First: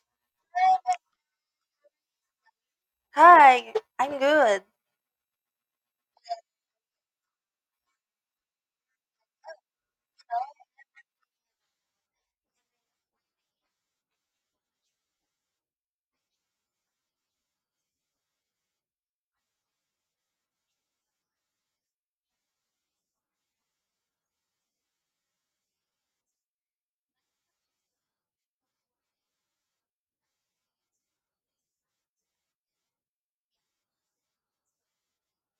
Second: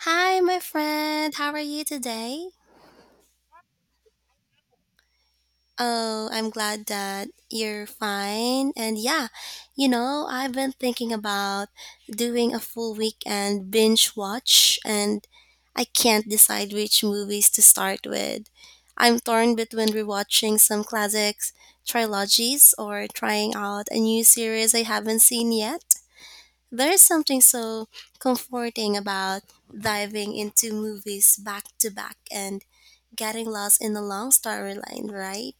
Hi, my friend. How are you today? Hi, I'm good. Oh, I'm glad that you're fine. And yeah, I've been thinking about doing a full weekend binge watch, and I can't decide which movies to start with. I'm torn between rewatching some classics, trilogies, or trying out a new series I haven't seen yet. There is something so comforting about diving into movies back to back and getting lost in a long storyline, right?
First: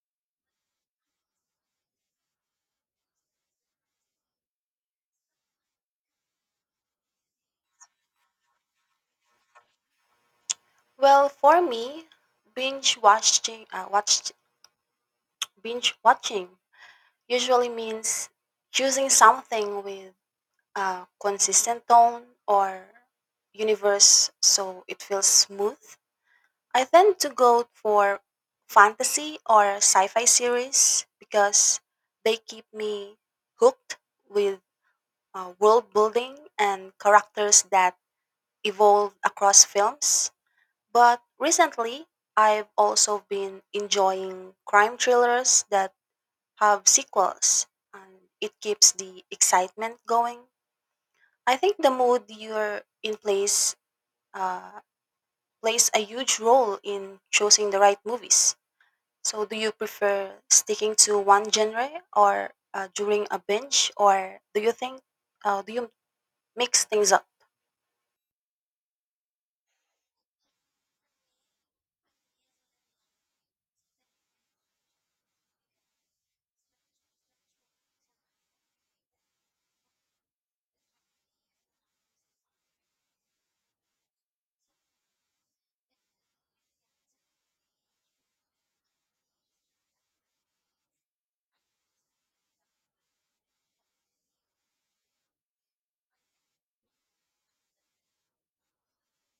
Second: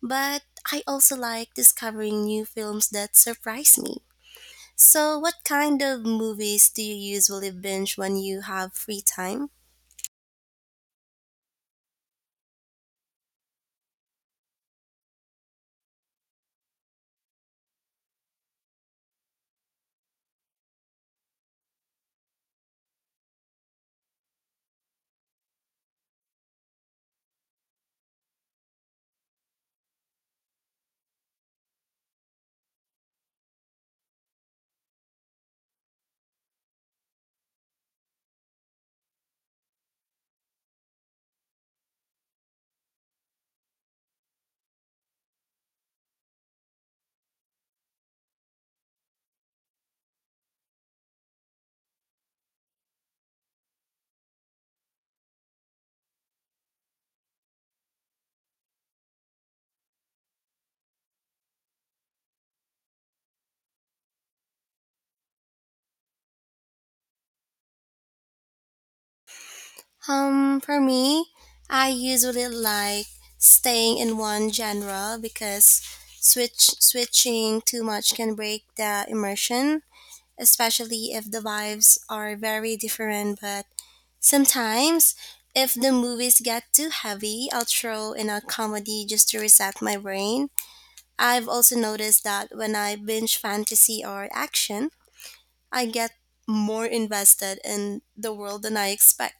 But I also like discovering new films that surprise me. So, what kind of movies do you usually binge when you have free time? Well, for me, binge watching, uh, watched binge watching usually means choosing something with a consistent tone or universe so it feels smooth. I tend to go for fantasy or sci-fi series because they keep me hooked with world building and characters that evolve across films. But recently, I've also been enjoying crime thrillers that have sequels, and it keeps the excitement going. I think the mood you're in uh, plays a huge role in choosing the right movies. So, do you prefer sticking to one genre or during a binge, or do you uh, do you mix things up? For me, I usually like staying in one genre because switching too much can break the immersion, especially if the vibes are very different. But sometimes, if the movies get too heavy, I'll throw in a comedy just to reset my brain. I've also noticed that when I binge fantasy or action, I get more invested in the world than I expect.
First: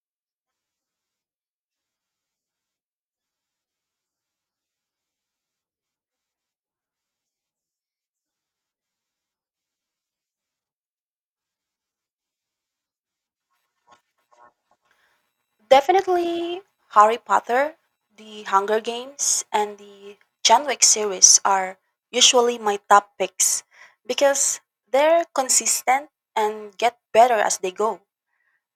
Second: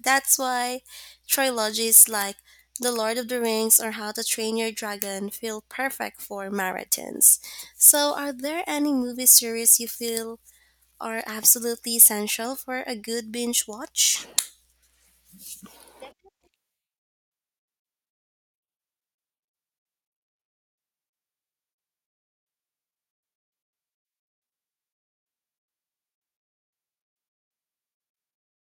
That's why trilogies like The Lord of the Rings or How to Train Your Dragon feel perfect for marathons. So, are there any movie series you feel are absolutely essential for a good binge watch? Definitely Harry Potter, The Hunger Games, and the John Wick series are usually my top picks because they're consistent and get better as they go.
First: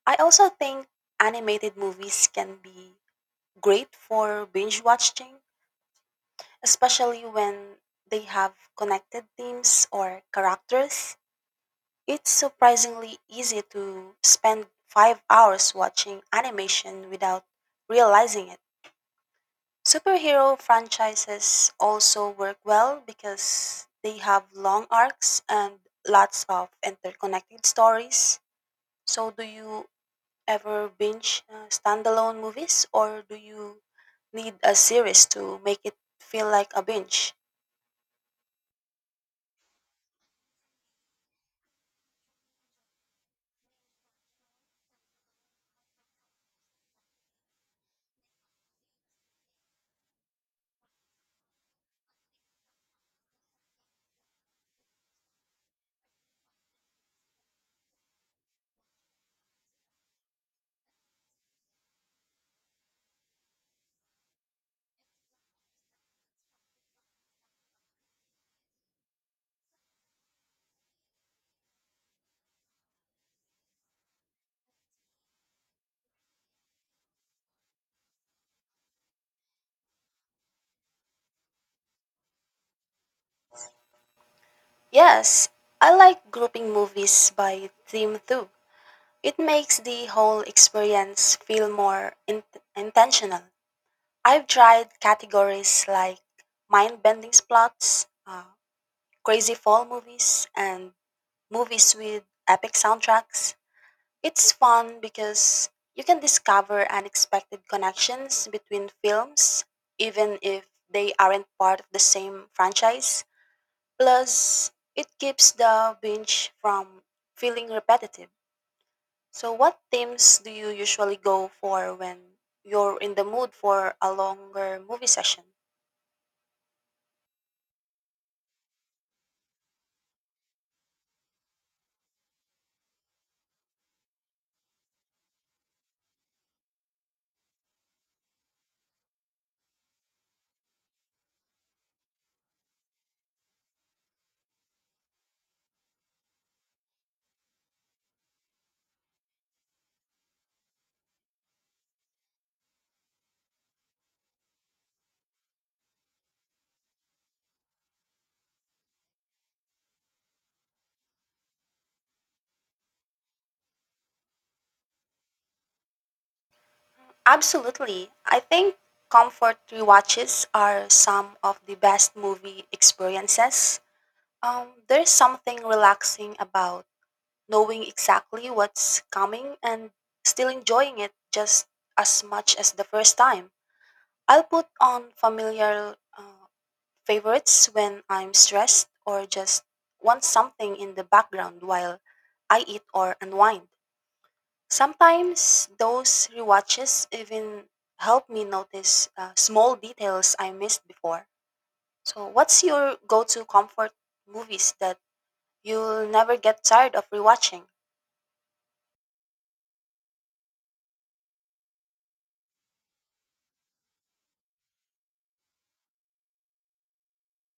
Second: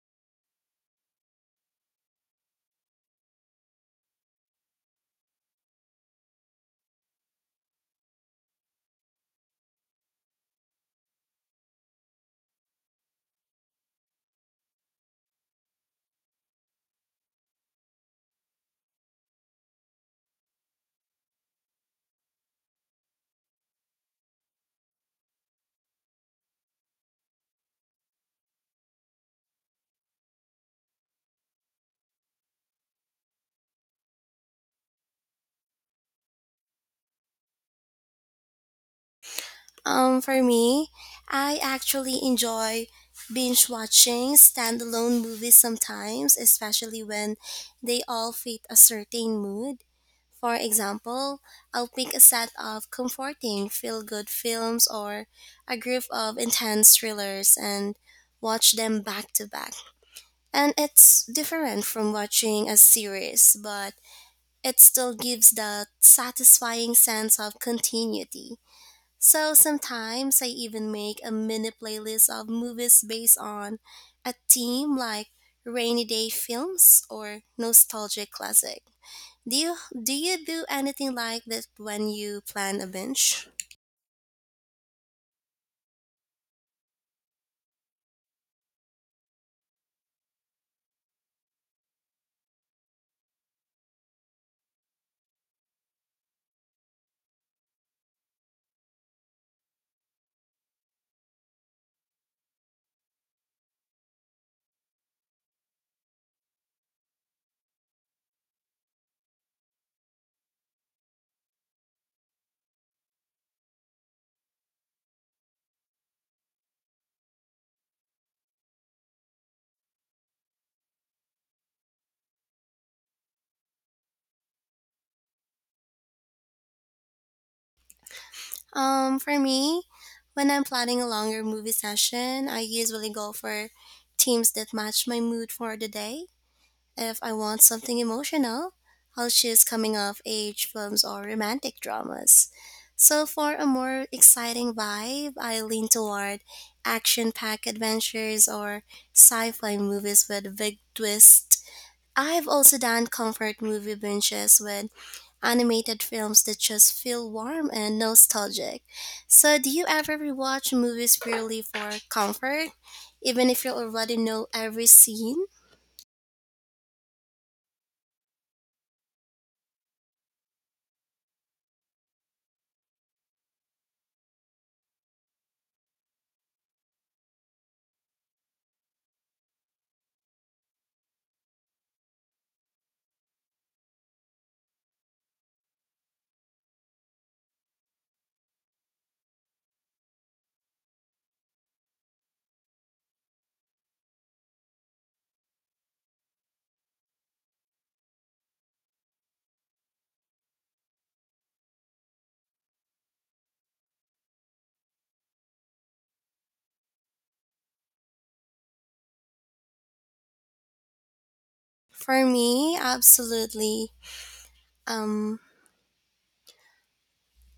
I also think animated movies can be great for binge watching, especially when they have connected themes or characters. It's surprisingly easy to spend 5 hours watching animation without realizing it. Superhero franchises also work well because they have long arcs and lots of interconnected stories. So, do you ever binge standalone movies or do you need a series to make it feel like a binge? For me, I actually enjoy binge watching standalone movies sometimes, especially when they all fit a certain mood. For example, I'll pick a set of comforting feel good films or a group of intense thrillers and watch them back to back. And it's different from watching a series, but it still gives that satisfying sense of continuity. So sometimes I even make a mini playlist of movies based on a theme like rainy day films or nostalgic classic. Do you do you do anything like that when you plan a binge? Yes, I like grouping movies by theme too. It makes the whole experience feel more intentional. I've tried categories like mind bending plots, crazy fall movies and movies with epic soundtracks. It's fun because you can discover unexpected connections between films, even if they aren't part of the same franchise. Plus, it keeps the binge from feeling repetitive. So, what themes do you usually go for when you're in the mood for a longer movie session? For me, when I'm planning a longer movie session, I usually go for themes that match my mood for the day. If I want something emotional, I'll choose coming of age films or romantic dramas. So, for a more exciting vibe, I lean toward action packed adventures or sci fi movies with big twists. I've also done comfort movie binges with animated films that just feel warm and nostalgic. So, do you ever rewatch movies purely for comfort, even if you already know every scene? Absolutely. I think comfort rewatches are some of the best movie experiences. There's something relaxing about knowing exactly what's coming and still enjoying it just as much as the first time. I'll put on familiar favorites when I'm stressed or just want something in the background while I eat or unwind. Sometimes those rewatches even help me notice small details I missed before. So, what's your go to comfort movies that you'll never get tired of rewatching? For me, absolutely. Um,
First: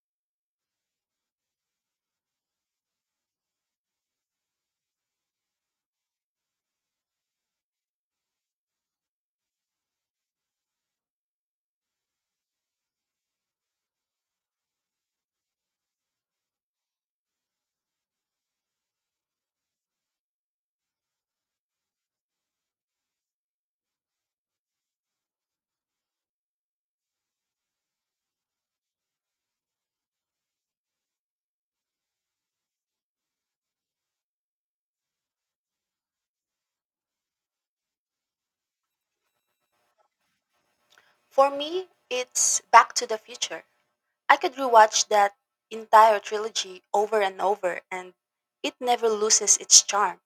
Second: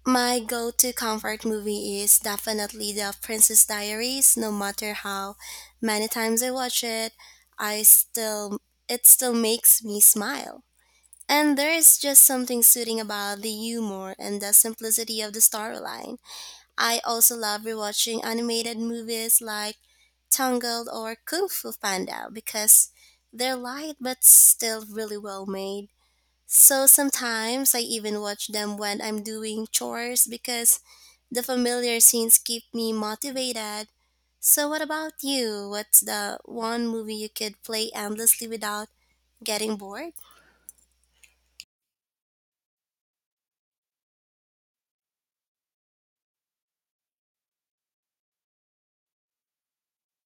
my go-to comfort movie is definitely The Princess Diaries. No matter how many times I watch it, I still it still makes me smile. And there is just something soothing about the humor and the simplicity of the storyline. I also love rewatching animated movies like Tangled or Kung Fu Panda because they're light but still really well made. So sometimes I even watch them when I'm doing chores because the familiar scenes keep me motivated. So what about you? What's the one movie you could play endlessly without getting bored? For me, it's Back to the Future. I could rewatch that entire trilogy over and over, and it never loses its charm.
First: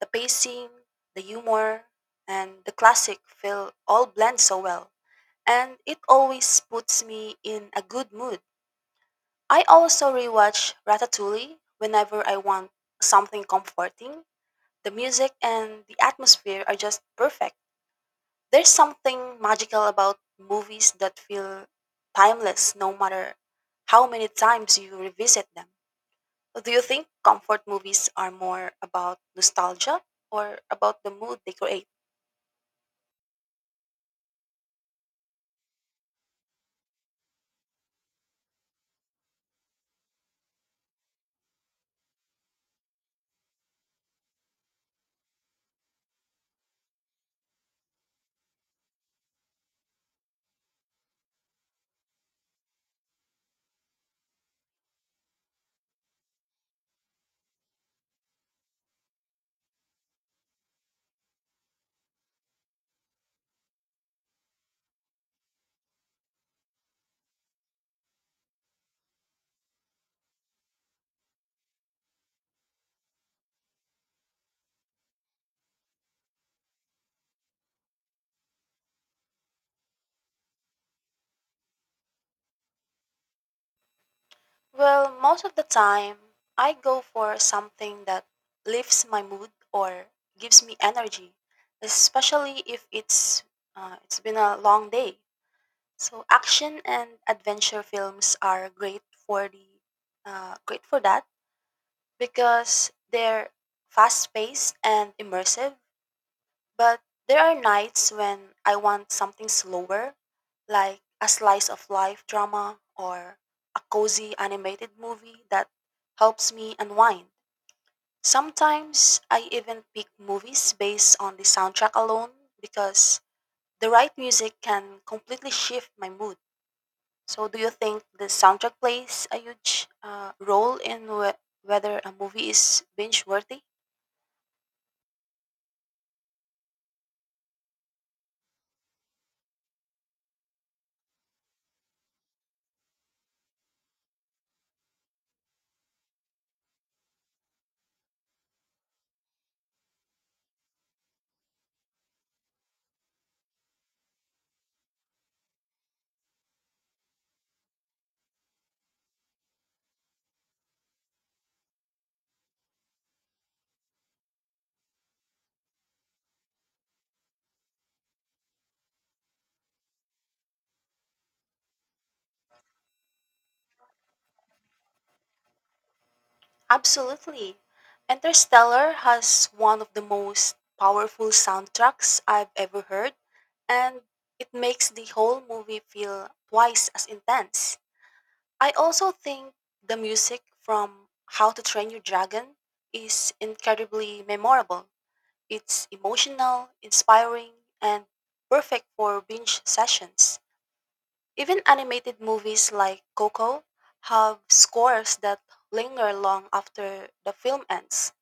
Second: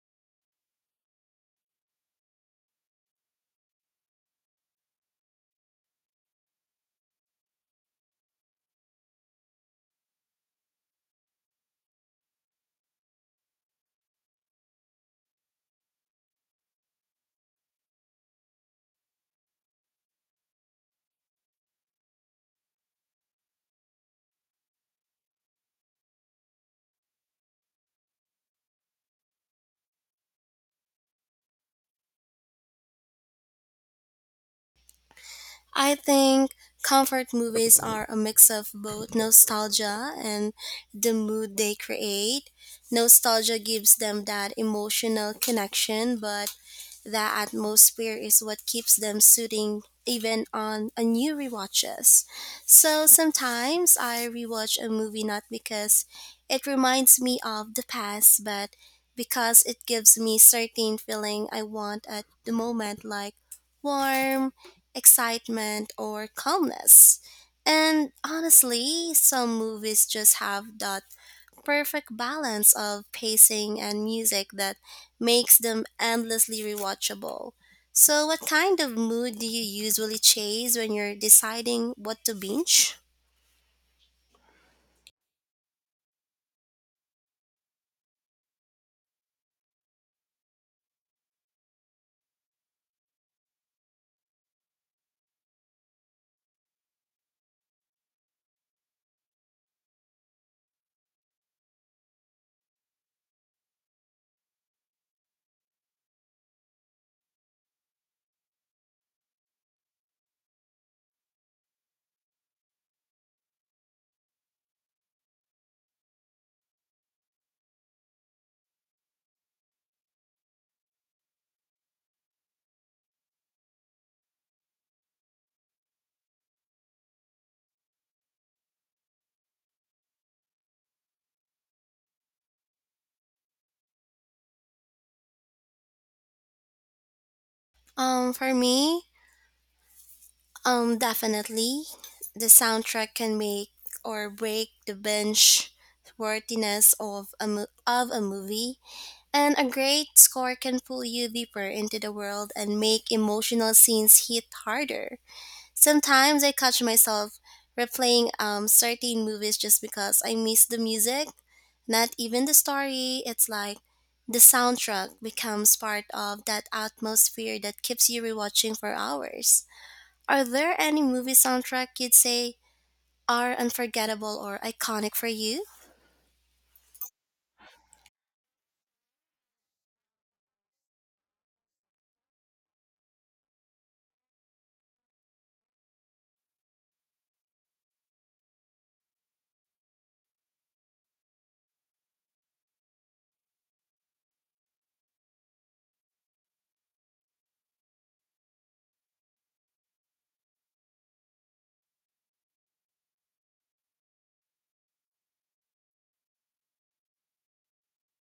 The pacing, the humor, and the classic feel all blend so well. And it always puts me in a good mood. I also rewatch Ratatouille whenever I want something comforting. The music and the atmosphere are just perfect. There's something magical about movies that feel timeless no matter how many times you revisit them. Do you think comfort movies are more about nostalgia or about the mood they create? I think comfort movies are a mix of both nostalgia and the mood they create. Nostalgia gives them that emotional connection, but the atmosphere is what keeps them soothing even on a new rewatches. So sometimes I rewatch a movie not because it reminds me of the past, but because it gives me certain feeling I want at the moment like warm, excitement or calmness. And honestly, some movies just have that perfect balance of pacing and music that makes them endlessly rewatchable. So, what kind of mood do you usually chase when you're deciding what to binge? Well, most of the time, I go for something that lifts my mood or gives me energy, especially if it's been a long day. So action and adventure films are great for that because they're fast-paced and immersive, but there are nights when I want something slower, like a slice of life drama or a cozy animated movie that helps me unwind. Sometimes I even pick movies based on the soundtrack alone because the right music can completely shift my mood. So, do you think the soundtrack plays a huge role in whether a movie is binge worthy? For me, definitely the soundtrack can make or break the binge worthiness of a of a movie, and a great score can pull you deeper into the world and make emotional scenes hit harder. Sometimes I catch myself replaying certain movies just because I miss the music, not even the story. It's like the soundtrack becomes part of that atmosphere that keeps you rewatching for hours. Are there any movie soundtrack you'd say are unforgettable or iconic for you? Absolutely. Interstellar has one of the most powerful soundtracks I've ever heard, and it makes the whole movie feel twice as intense. I also think the music from How to Train Your Dragon is incredibly memorable. It's emotional, inspiring, and perfect for binge sessions. Even animated movies like Coco have scores that linger long after the film ends.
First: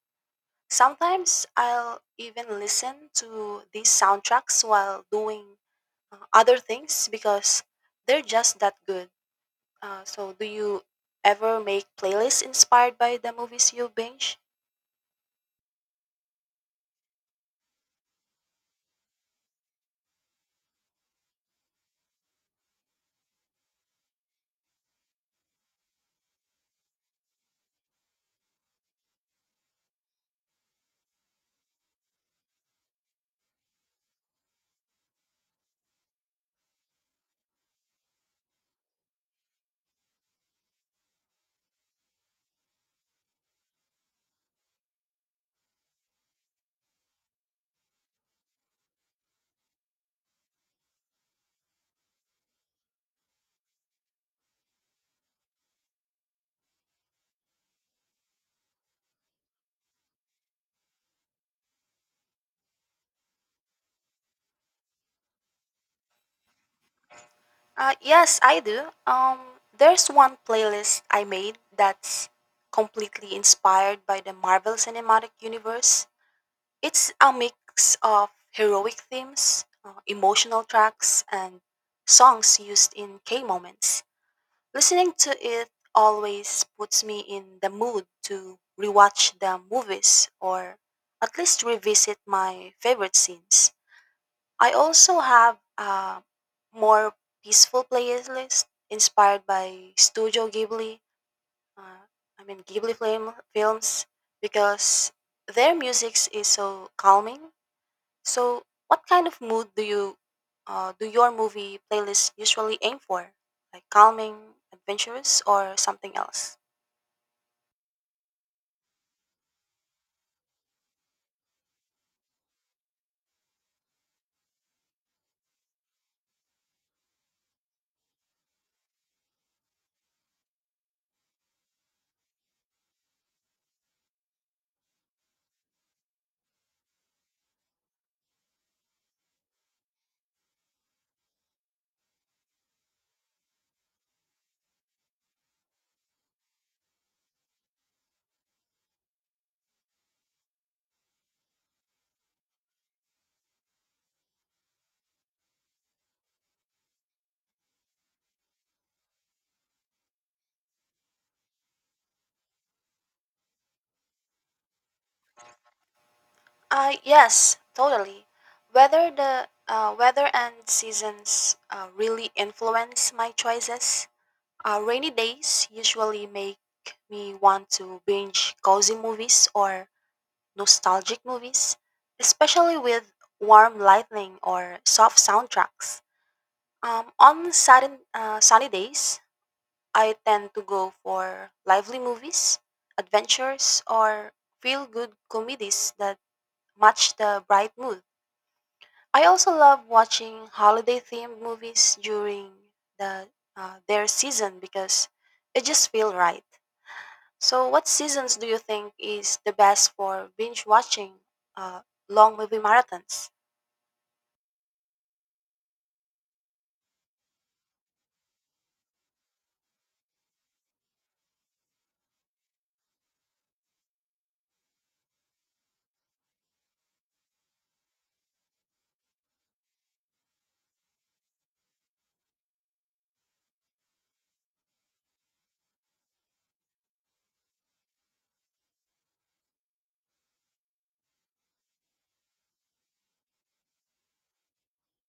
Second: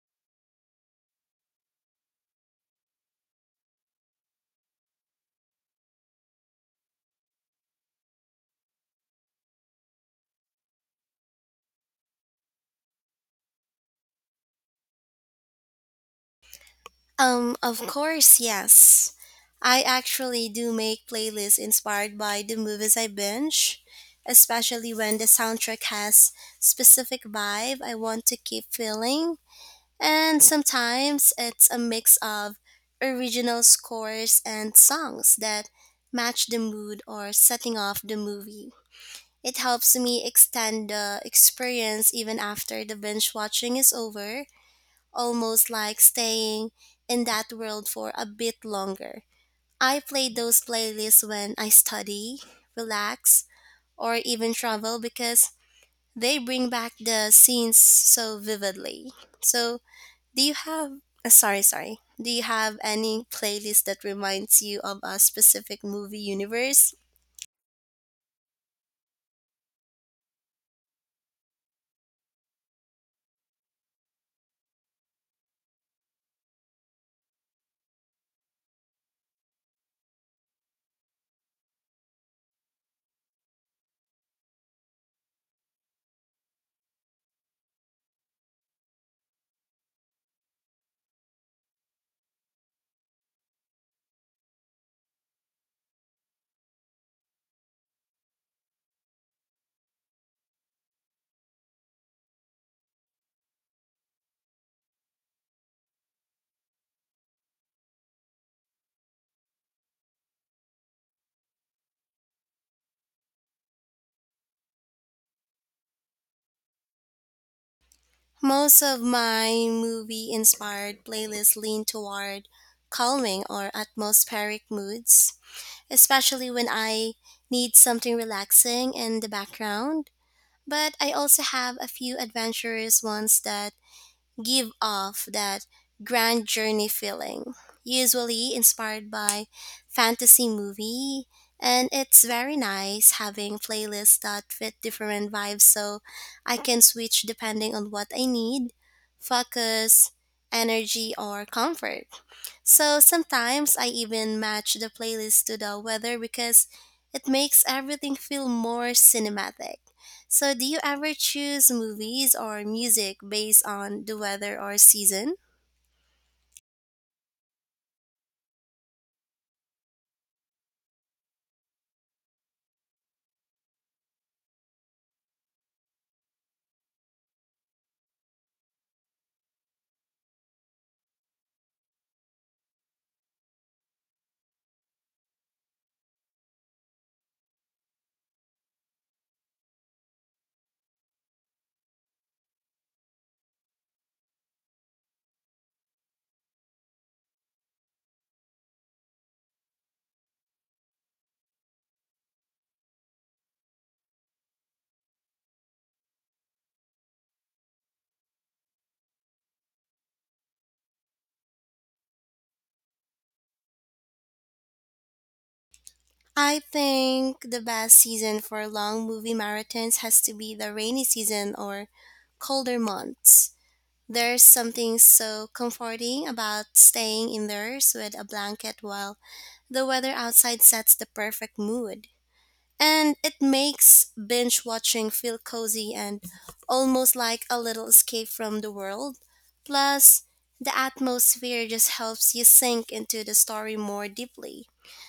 Sometimes I'll even listen to these soundtracks while doing other things because they're just that good. So, do you ever make playlists inspired by the movies you binge? Of course, yes. I actually do make playlists inspired by the movies I binge, especially when the soundtrack has specific vibe I want to keep feeling. And sometimes it's a mix of original scores and songs that match the mood or setting of the movie. It helps me extend the experience even after the binge watching is over, almost like staying in that world for a bit longer. I play those playlists when I study, relax, or even travel because they bring back the scenes so vividly. So, do you have sorry, sorry. Do you have any playlist that reminds you of a specific movie universe? Yes, I do. There's one playlist I made that's completely inspired by the Marvel Cinematic Universe. It's a mix of heroic themes, emotional tracks, and songs used in K moments. Listening to it always puts me in the mood to rewatch the movies or at least revisit my favorite scenes. I also have a more peaceful playlist inspired by Studio Ghibli, uh, I mean films because their music is so calming. So, what kind of mood do your movie playlists usually aim for? Like calming, adventurous, or something else? Most of my movie inspired playlists lean toward calming or atmospheric moods, especially when I need something relaxing in the background. But I also have a few adventurous ones that give off that grand journey feeling, usually inspired by fantasy movie. And it's very nice having playlists that fit different vibes so I can switch depending on what I need, focus, energy, or comfort. So sometimes I even match the playlist to the weather because it makes everything feel more cinematic. So, do you ever choose movies or music based on the weather or season? Yes, totally. Whether the weather and seasons really influence my choices. Rainy days usually make me want to binge cozy movies or nostalgic movies, especially with warm lighting or soft soundtracks. On sudden, sunny days, I tend to go for lively movies, adventures, or feel good comedies that match the bright mood. I also love watching holiday themed movies during the their season because it just feels right. So, what seasons do you think is the best for binge watching uh, long movie marathons? I think the best season for long movie marathons has to be the rainy season or colder months. There's something so comforting about staying indoors with a blanket while the weather outside sets the perfect mood. And it makes binge watching feel cozy and almost like a little escape from the world. Plus, the atmosphere just helps you sink into the story more deeply.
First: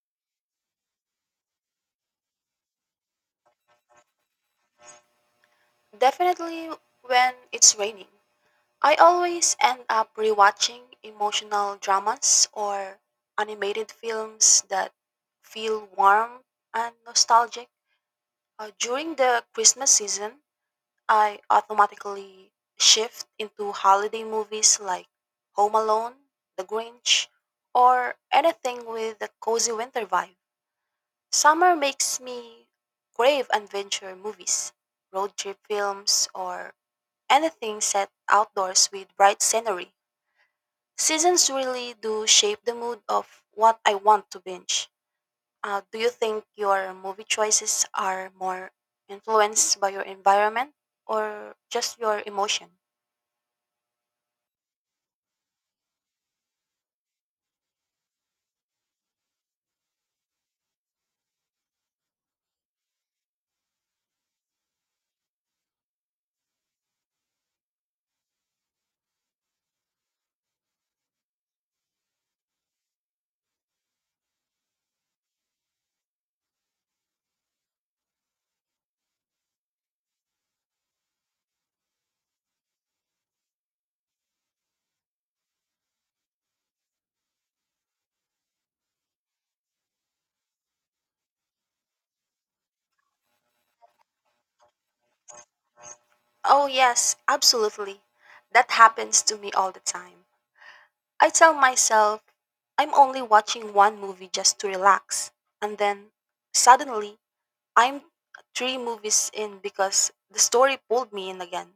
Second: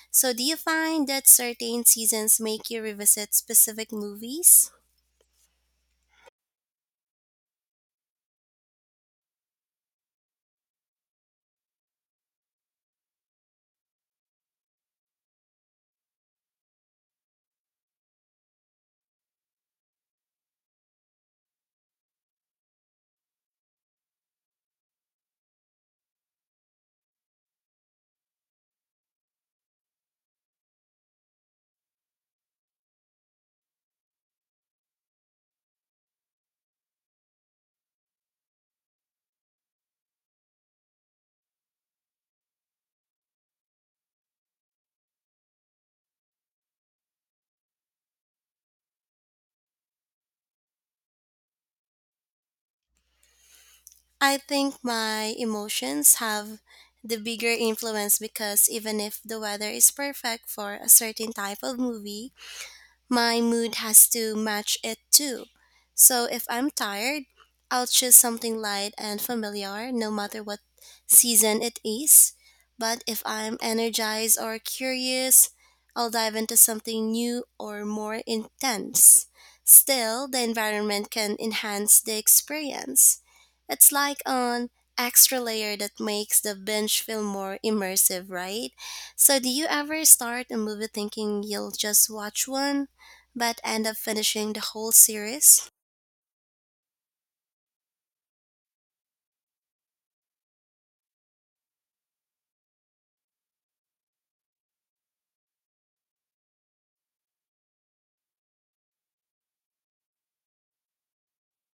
So, do you find that certain seasons make you revisit specific movies? Definitely when it's raining. I always end up rewatching emotional dramas or animated films that feel warm and nostalgic. During the Christmas season, I automatically shift into holiday movies like Home Alone, The Grinch, or anything with a cozy winter vibe. Summer makes me crave adventure movies, road trip films, or anything set outdoors with bright scenery. Seasons really do shape the mood of what I want to binge. Do you think your movie choices are more influenced by your environment or just your emotion? I think my emotions have the bigger influence because even if the weather is perfect for a certain type of movie, my mood has to match it too. So if I'm tired, I'll choose something light and familiar no matter what season it is. But if I'm energized or curious, I'll dive into something new or more intense. Still, the environment can enhance the experience. It's like an extra layer that makes the binge feel more immersive, right? So, do you ever start a movie thinking you'll just watch one, but end up finishing the whole series? Oh, yes, absolutely. That happens to me all the time. I tell myself I'm only watching one movie just to relax, and then suddenly I'm three movies in because the story pulled me in again.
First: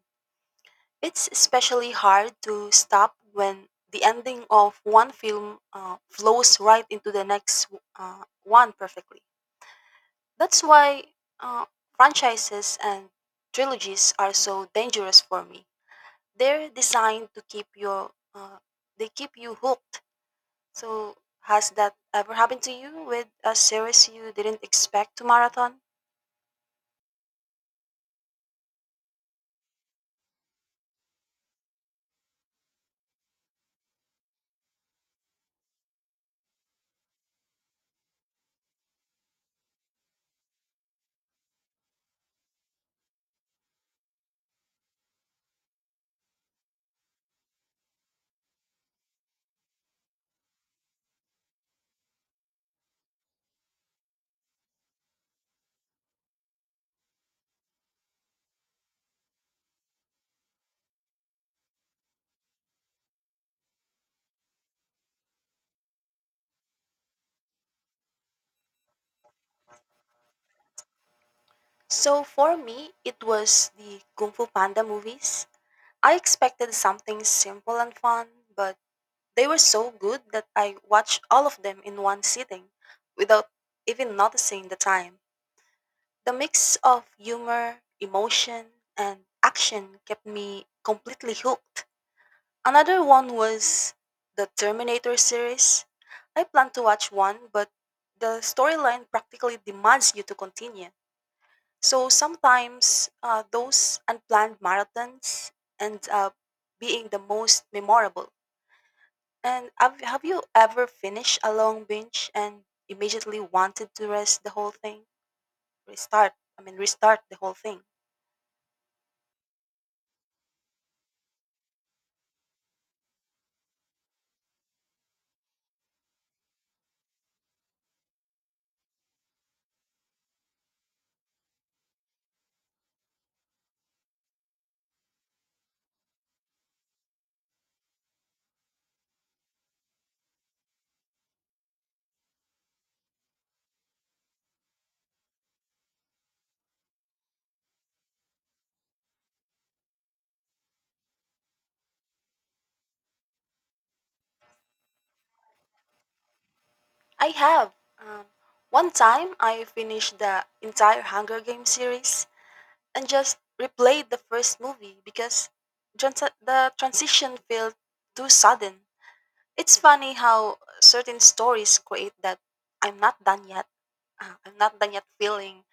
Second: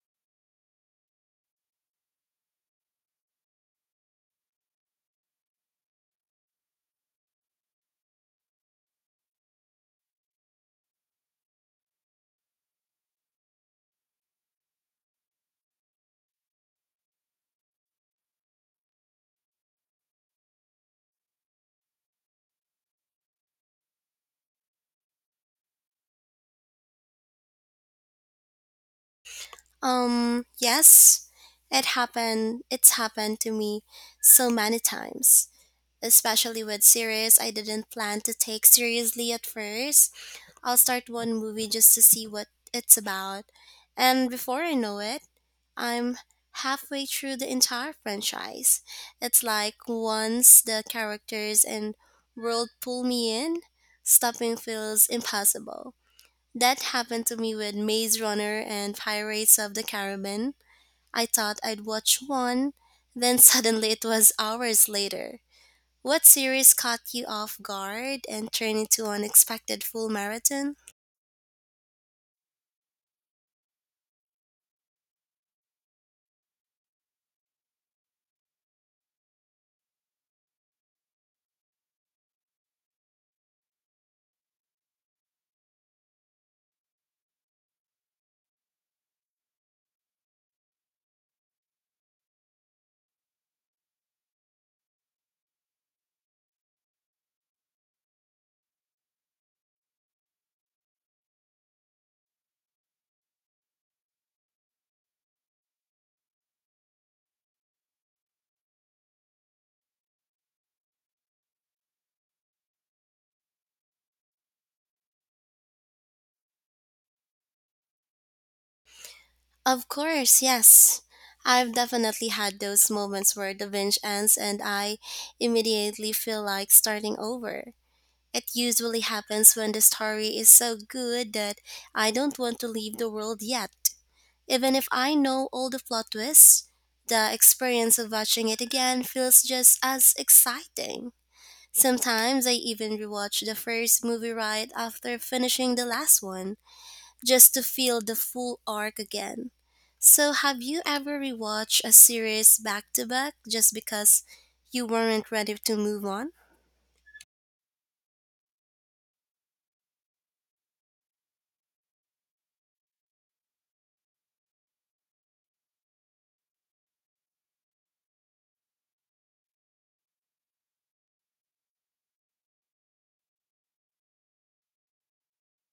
It's especially hard to stop when the ending of one film flows right into the next one perfectly. That's why uh, franchises and trilogies are so dangerous for me. They're designed to keep your they keep you hooked. So has that ever happened to you with a series you didn't expect to marathon? Yes, It's happened to me so many times, especially with series I didn't plan to take seriously at first. I'll start one movie just to see what it's about, and before I know it, I'm halfway through the entire franchise. It's like once the characters and world pull me in, stopping feels impossible. That happened to me with Maze Runner and Pirates of the Caribbean. I thought I'd watch one, then suddenly it was hours later. What series caught you off guard and turned into unexpected full marathon? So for me, it was the Kung Fu Panda movies. I expected something simple and fun, but they were so good that I watched all of them in one sitting without even noticing the time. The mix of humor, emotion, and action kept me completely hooked. Another one was the Terminator series. I planned to watch one, but the storyline practically demands you to continue. So sometimes those unplanned marathons end up being the most memorable. And have you ever finished a long binge and immediately wanted to rest the whole thing? Restart, I mean, restart the whole thing. Of course, yes. I've definitely had those moments where the binge ends and I immediately feel like starting over. It usually happens when the story is so good that I don't want to leave the world yet. Even if I know all the plot twists, the experience of watching it again feels just as exciting. Sometimes I even rewatch the first movie right after finishing the last one, just to feel the full arc again. So, have you ever rewatched a series back to back just because you weren't ready to move on? I have. Um, one time I finished the entire Hunger Games series and just replayed the first movie because the transition felt too sudden. It's funny how certain stories create that I'm not done yet. I'm not done yet feeling,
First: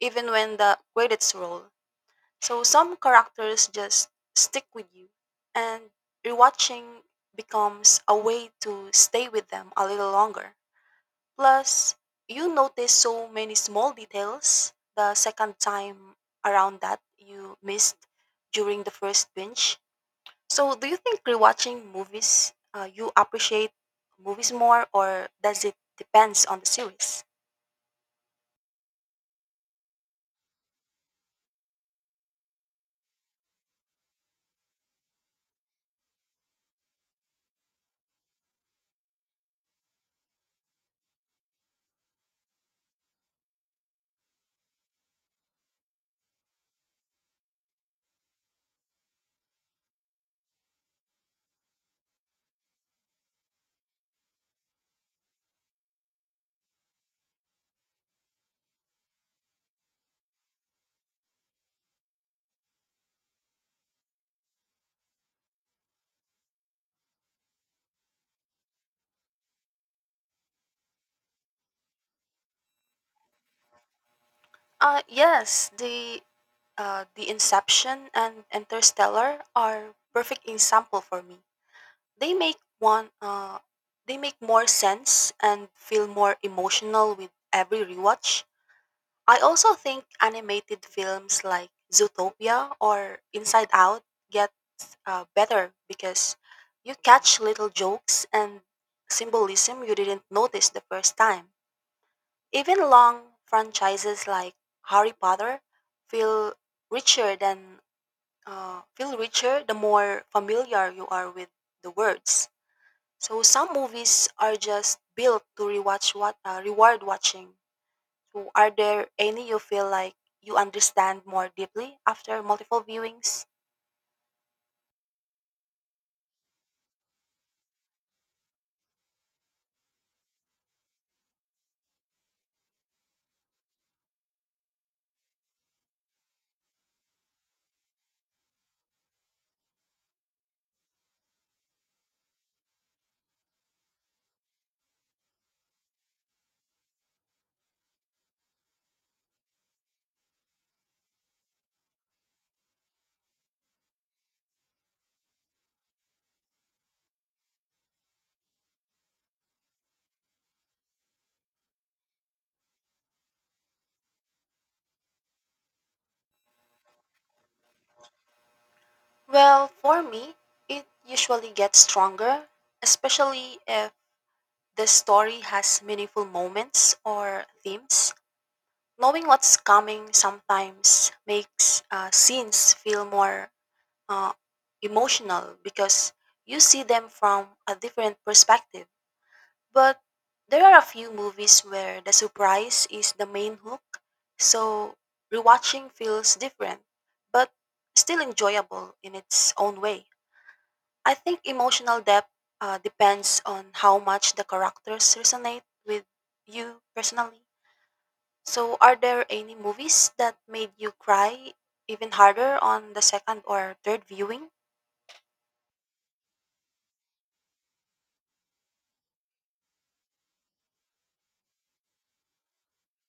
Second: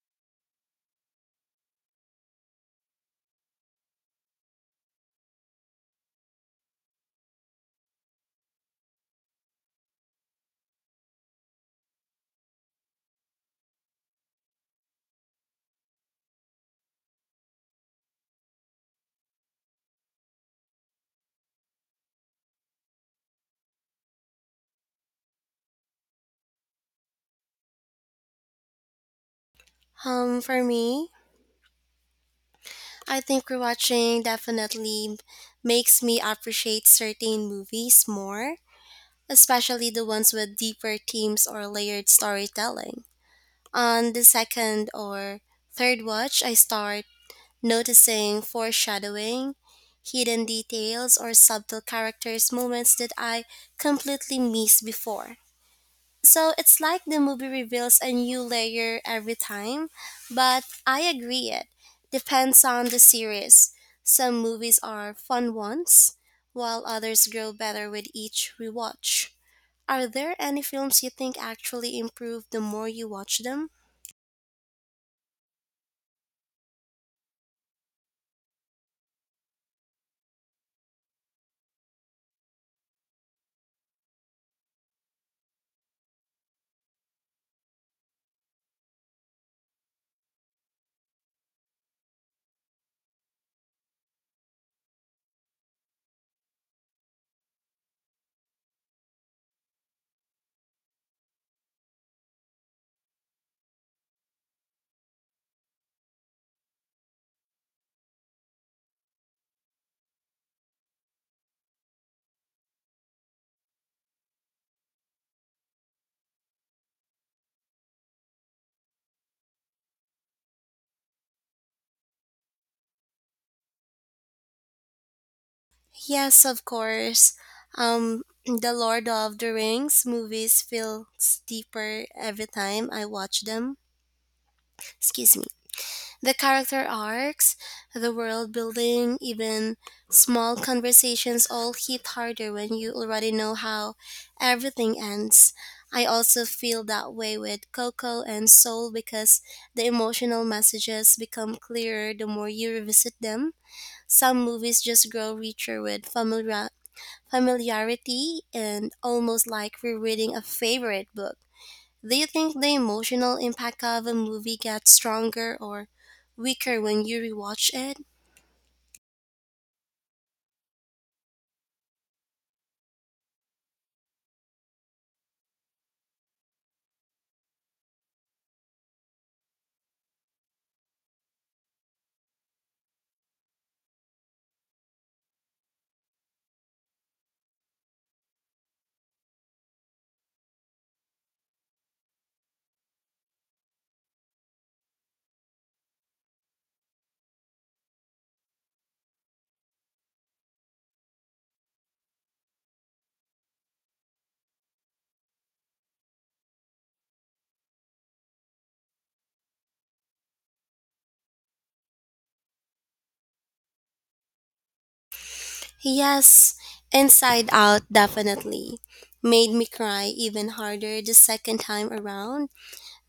even when the credits roll. So some characters just stick with you, and rewatching becomes a way to stay with them a little longer. Plus, you notice so many small details the second time around that you missed during the first binge. So, do you think rewatching you appreciate movies more, or does it depends on the series? For me, I think rewatching definitely makes me appreciate certain movies more, especially the ones with deeper themes or layered storytelling. On the second or third watch, I start noticing foreshadowing, hidden details, or subtle characters' moments that I completely missed before. So it's like the movie reveals a new layer every time, but I agree it depends on the series. Some movies are fun ones, while others grow better with each rewatch. Are there any films you think actually improve the more you watch them? Yes, the Inception and Interstellar are perfect example for me. They make one they make more sense and feel more emotional with every rewatch. I also think animated films like Zootopia or Inside Out get better because you catch little jokes and symbolism you didn't notice the first time. Even long franchises like Harry Potter feel richer than feel richer the more familiar you are with the words. So some movies are just built to rewatch what reward watching. So are there any you feel like you understand more deeply after multiple viewings? Yes, of course. The Lord of the Rings movies feels deeper every time I watch them. Excuse me. The character arcs, the world building, even small conversations all hit harder when you already know how everything ends. I also feel that way with Coco and Soul because the emotional messages become clearer the more you revisit them. Some movies just grow richer with familiarity and almost like rereading a favorite book. Do you think the emotional impact of a movie gets stronger or weaker when you rewatch it? Well, for me, it usually gets stronger, especially if the story has meaningful moments or themes. Knowing what's coming sometimes makes scenes feel more uh, emotional because you see them from a different perspective. But there are a few movies where the surprise is the main hook, so rewatching feels different, but still enjoyable in its own way. I think emotional depth depends on how much the characters resonate with you personally. So, are there any movies that made you cry even harder on the second or third viewing? Yes, Inside Out definitely made me cry even harder the second time around.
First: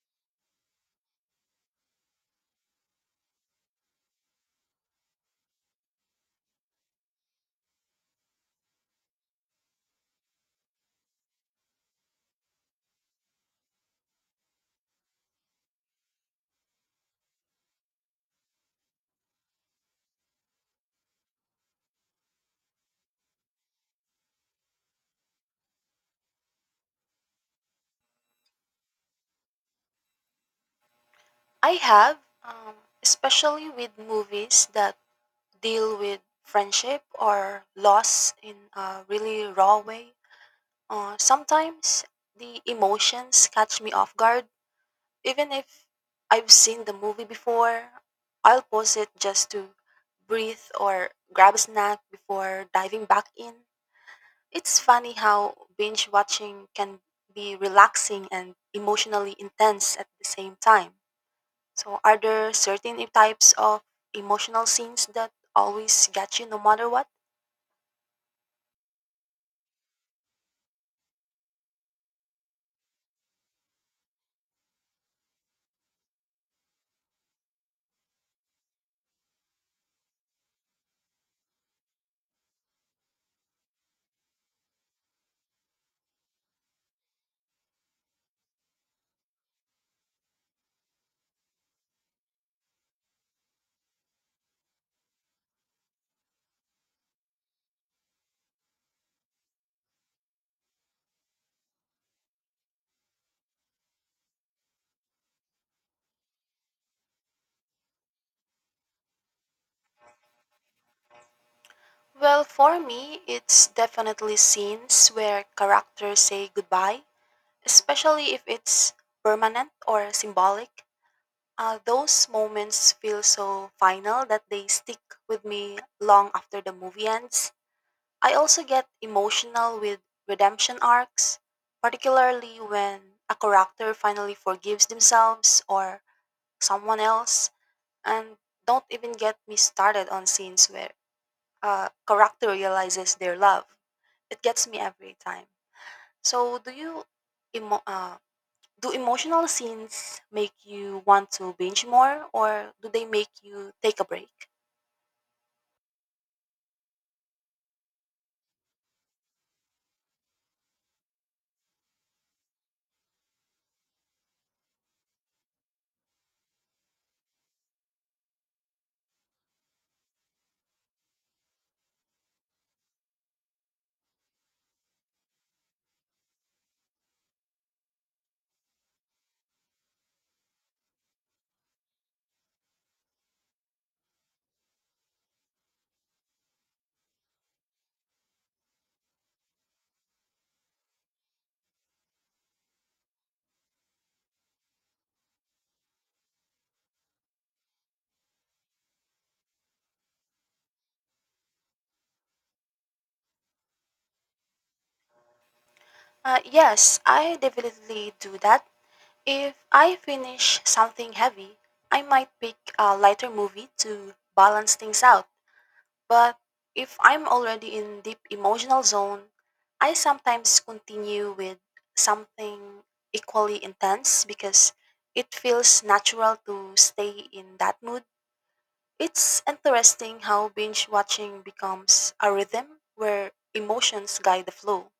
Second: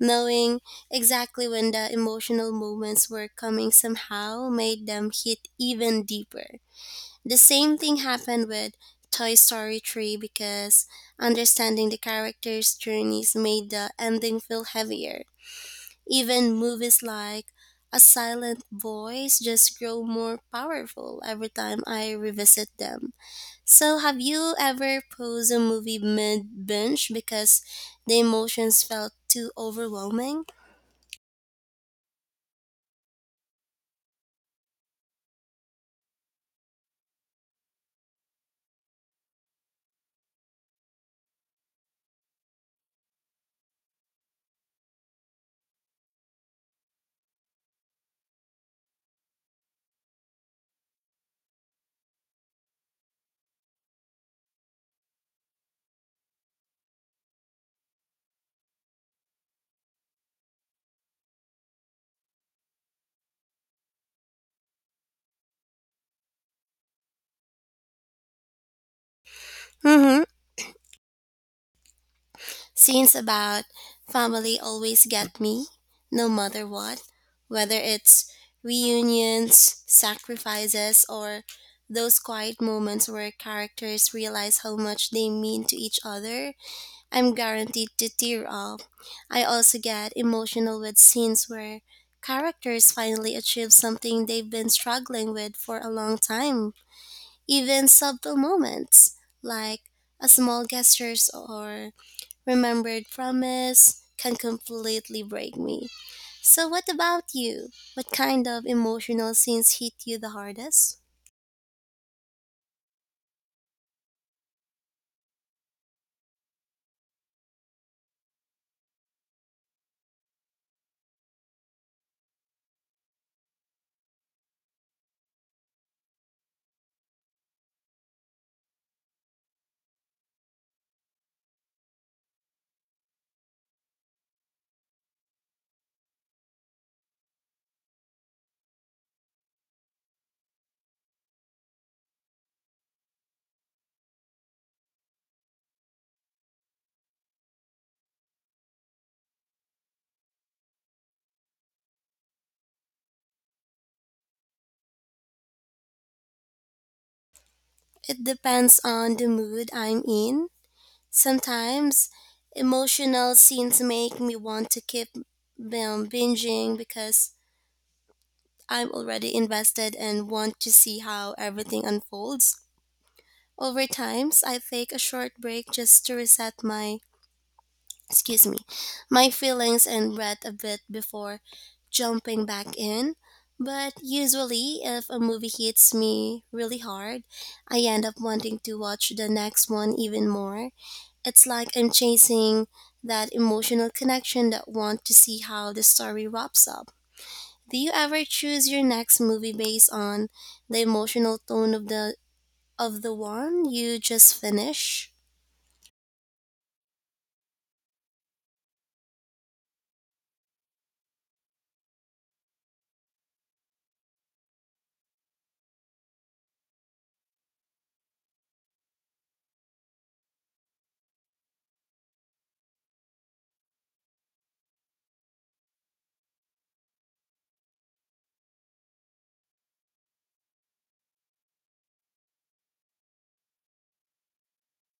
Knowing exactly when the emotional moments were coming somehow made them hit even deeper. The same thing happened with Toy Story 3 because understanding the characters' journeys made the ending feel heavier. Even movies like A Silent Voice just grow more powerful every time I revisit them. So, have you ever paused a movie mid binge because the emotions felt too overwhelming? I have, especially with movies that deal with friendship or loss in a really raw way. Sometimes the emotions catch me off guard. Even if I've seen the movie before, I'll pause it just to breathe or grab a snack before diving back in. It's funny how binge watching can be relaxing and emotionally intense at the same time. So, are there certain types of emotional scenes that always get you no matter what? Mm-hmm. Scenes about family always get me, no matter what, whether it's reunions, sacrifices, or those quiet moments where characters realize how much they mean to each other. I'm guaranteed to tear up. I also get emotional with scenes where characters finally achieve something they've been struggling with for a long time. Even subtle moments like a small gestures or remembered promise can completely break me. So what about you? What kind of emotional scenes hit you the hardest? Well, for me, it's definitely scenes where characters say goodbye, especially if it's permanent or symbolic. Those moments feel so final that they stick with me long after the movie ends. I also get emotional with redemption arcs, particularly when a character finally forgives themselves or someone else. And don't even get me started on scenes where a character realizes their love. It gets me every time. So, do emo- uh, do emotional scenes make you want to binge more or do they make you take a break? It depends on the mood I'm in. Sometimes emotional scenes make me want to keep binging because I'm already invested and want to see how everything unfolds. Over times, I take a short break just to reset my, excuse me, my feelings and breath a bit before jumping back in. But usually, if a movie hits me really hard, I end up wanting to watch the next one even more. It's like I'm chasing that emotional connection that want to see how the story wraps up. Do you ever choose your next movie based on the emotional tone of the one you just finished? Yes, I definitely do that. If I finish something heavy, I might pick a lighter movie to balance things out. But if I'm already in deep emotional zone, I sometimes continue with something equally intense because it feels natural to stay in that mood. It's interesting how binge watching becomes a rhythm where emotions guide the flow.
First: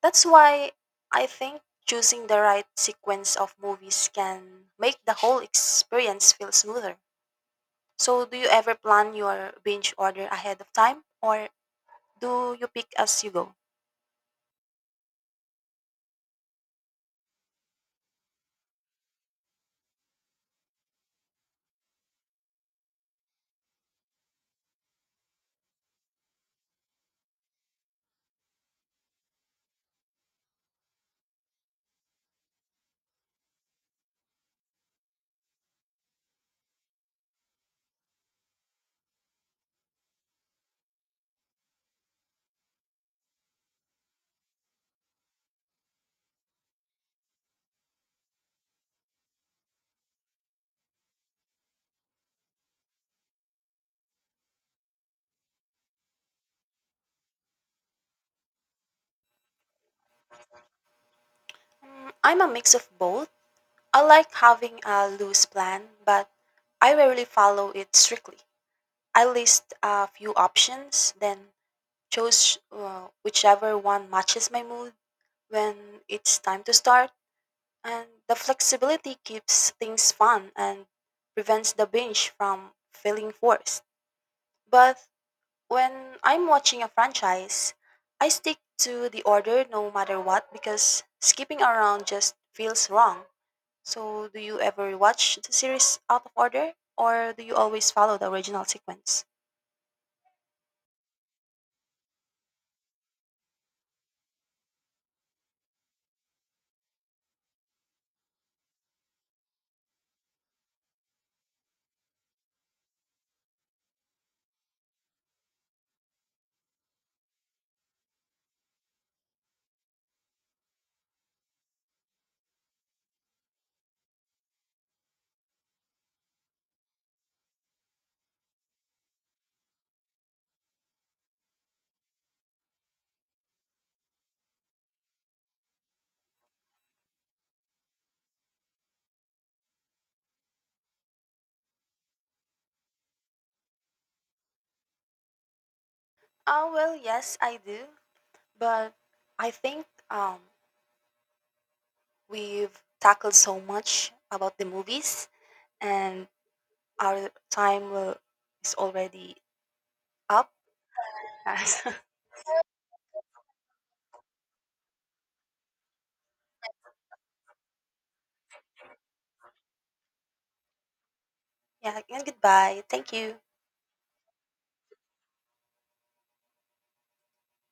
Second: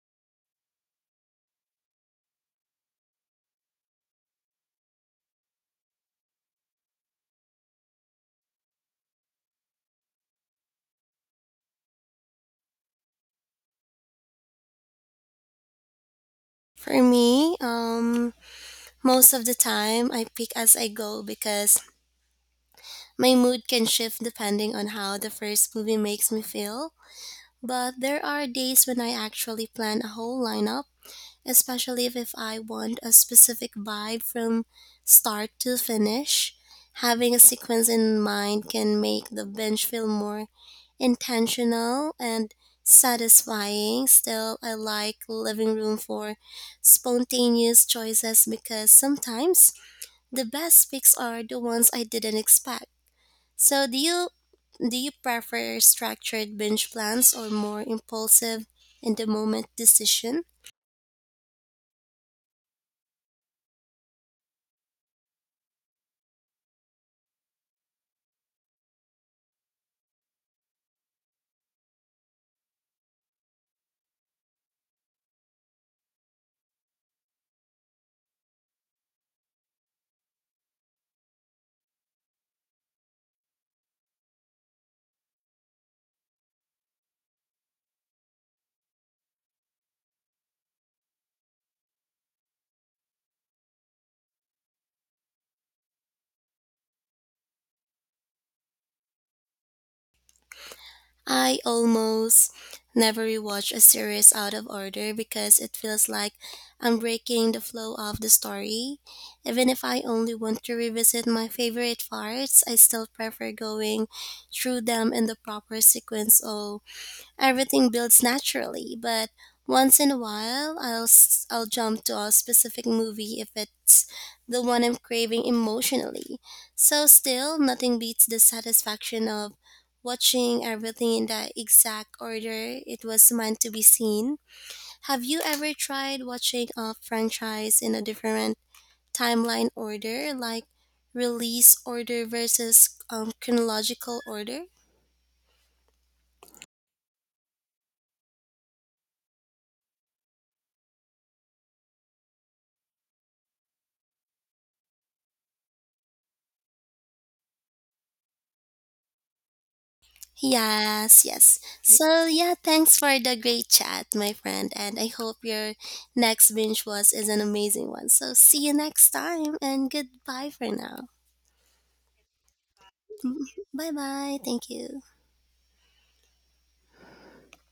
That's why I think choosing the right sequence of movies can make the whole experience feel smoother. So, do you ever plan your binge order ahead of time or do you pick as you go? For me, most of the time I pick as I go because my mood can shift depending on how the first movie makes me feel. But there are days when I actually plan a whole lineup, especially if I want a specific vibe from start to finish. Having a sequence in mind can make the binge feel more intentional and satisfying. Still, I like living room for spontaneous choices because sometimes the best picks are the ones I didn't expect. So, do you prefer structured binge plans or more impulsive in the moment decision? I'm a mix of both. I like having a loose plan, but I rarely follow it strictly. I list a few options, then Chose whichever one matches my mood when it's time to start, and the flexibility keeps things fun and prevents the binge from feeling forced. But when I'm watching a franchise, I stick to the order no matter what because skipping around just feels wrong. So, do you ever watch the series out of order, or do you always follow the original sequence? I almost never rewatch a series out of order because it feels like I'm breaking the flow of the story. Even if I only want to revisit my favorite parts, I still prefer going through them in the proper sequence or everything builds naturally, but once in a while, I'll jump to a specific movie if it's the one I'm craving emotionally. So still, nothing beats the satisfaction of watching everything in the exact order it was meant to be seen. Have you ever tried watching a franchise in a different timeline order, like release order versus chronological order? Ah, well, yes, I do, but I think we've tackled so much about the movies, and our is already up. Yes, yes. So yeah, thanks for the great chat, my friend, and I hope your next binge was is an amazing one. So see you next time and goodbye for now. Yeah, and goodbye. Thank you. Bye bye. Thank you.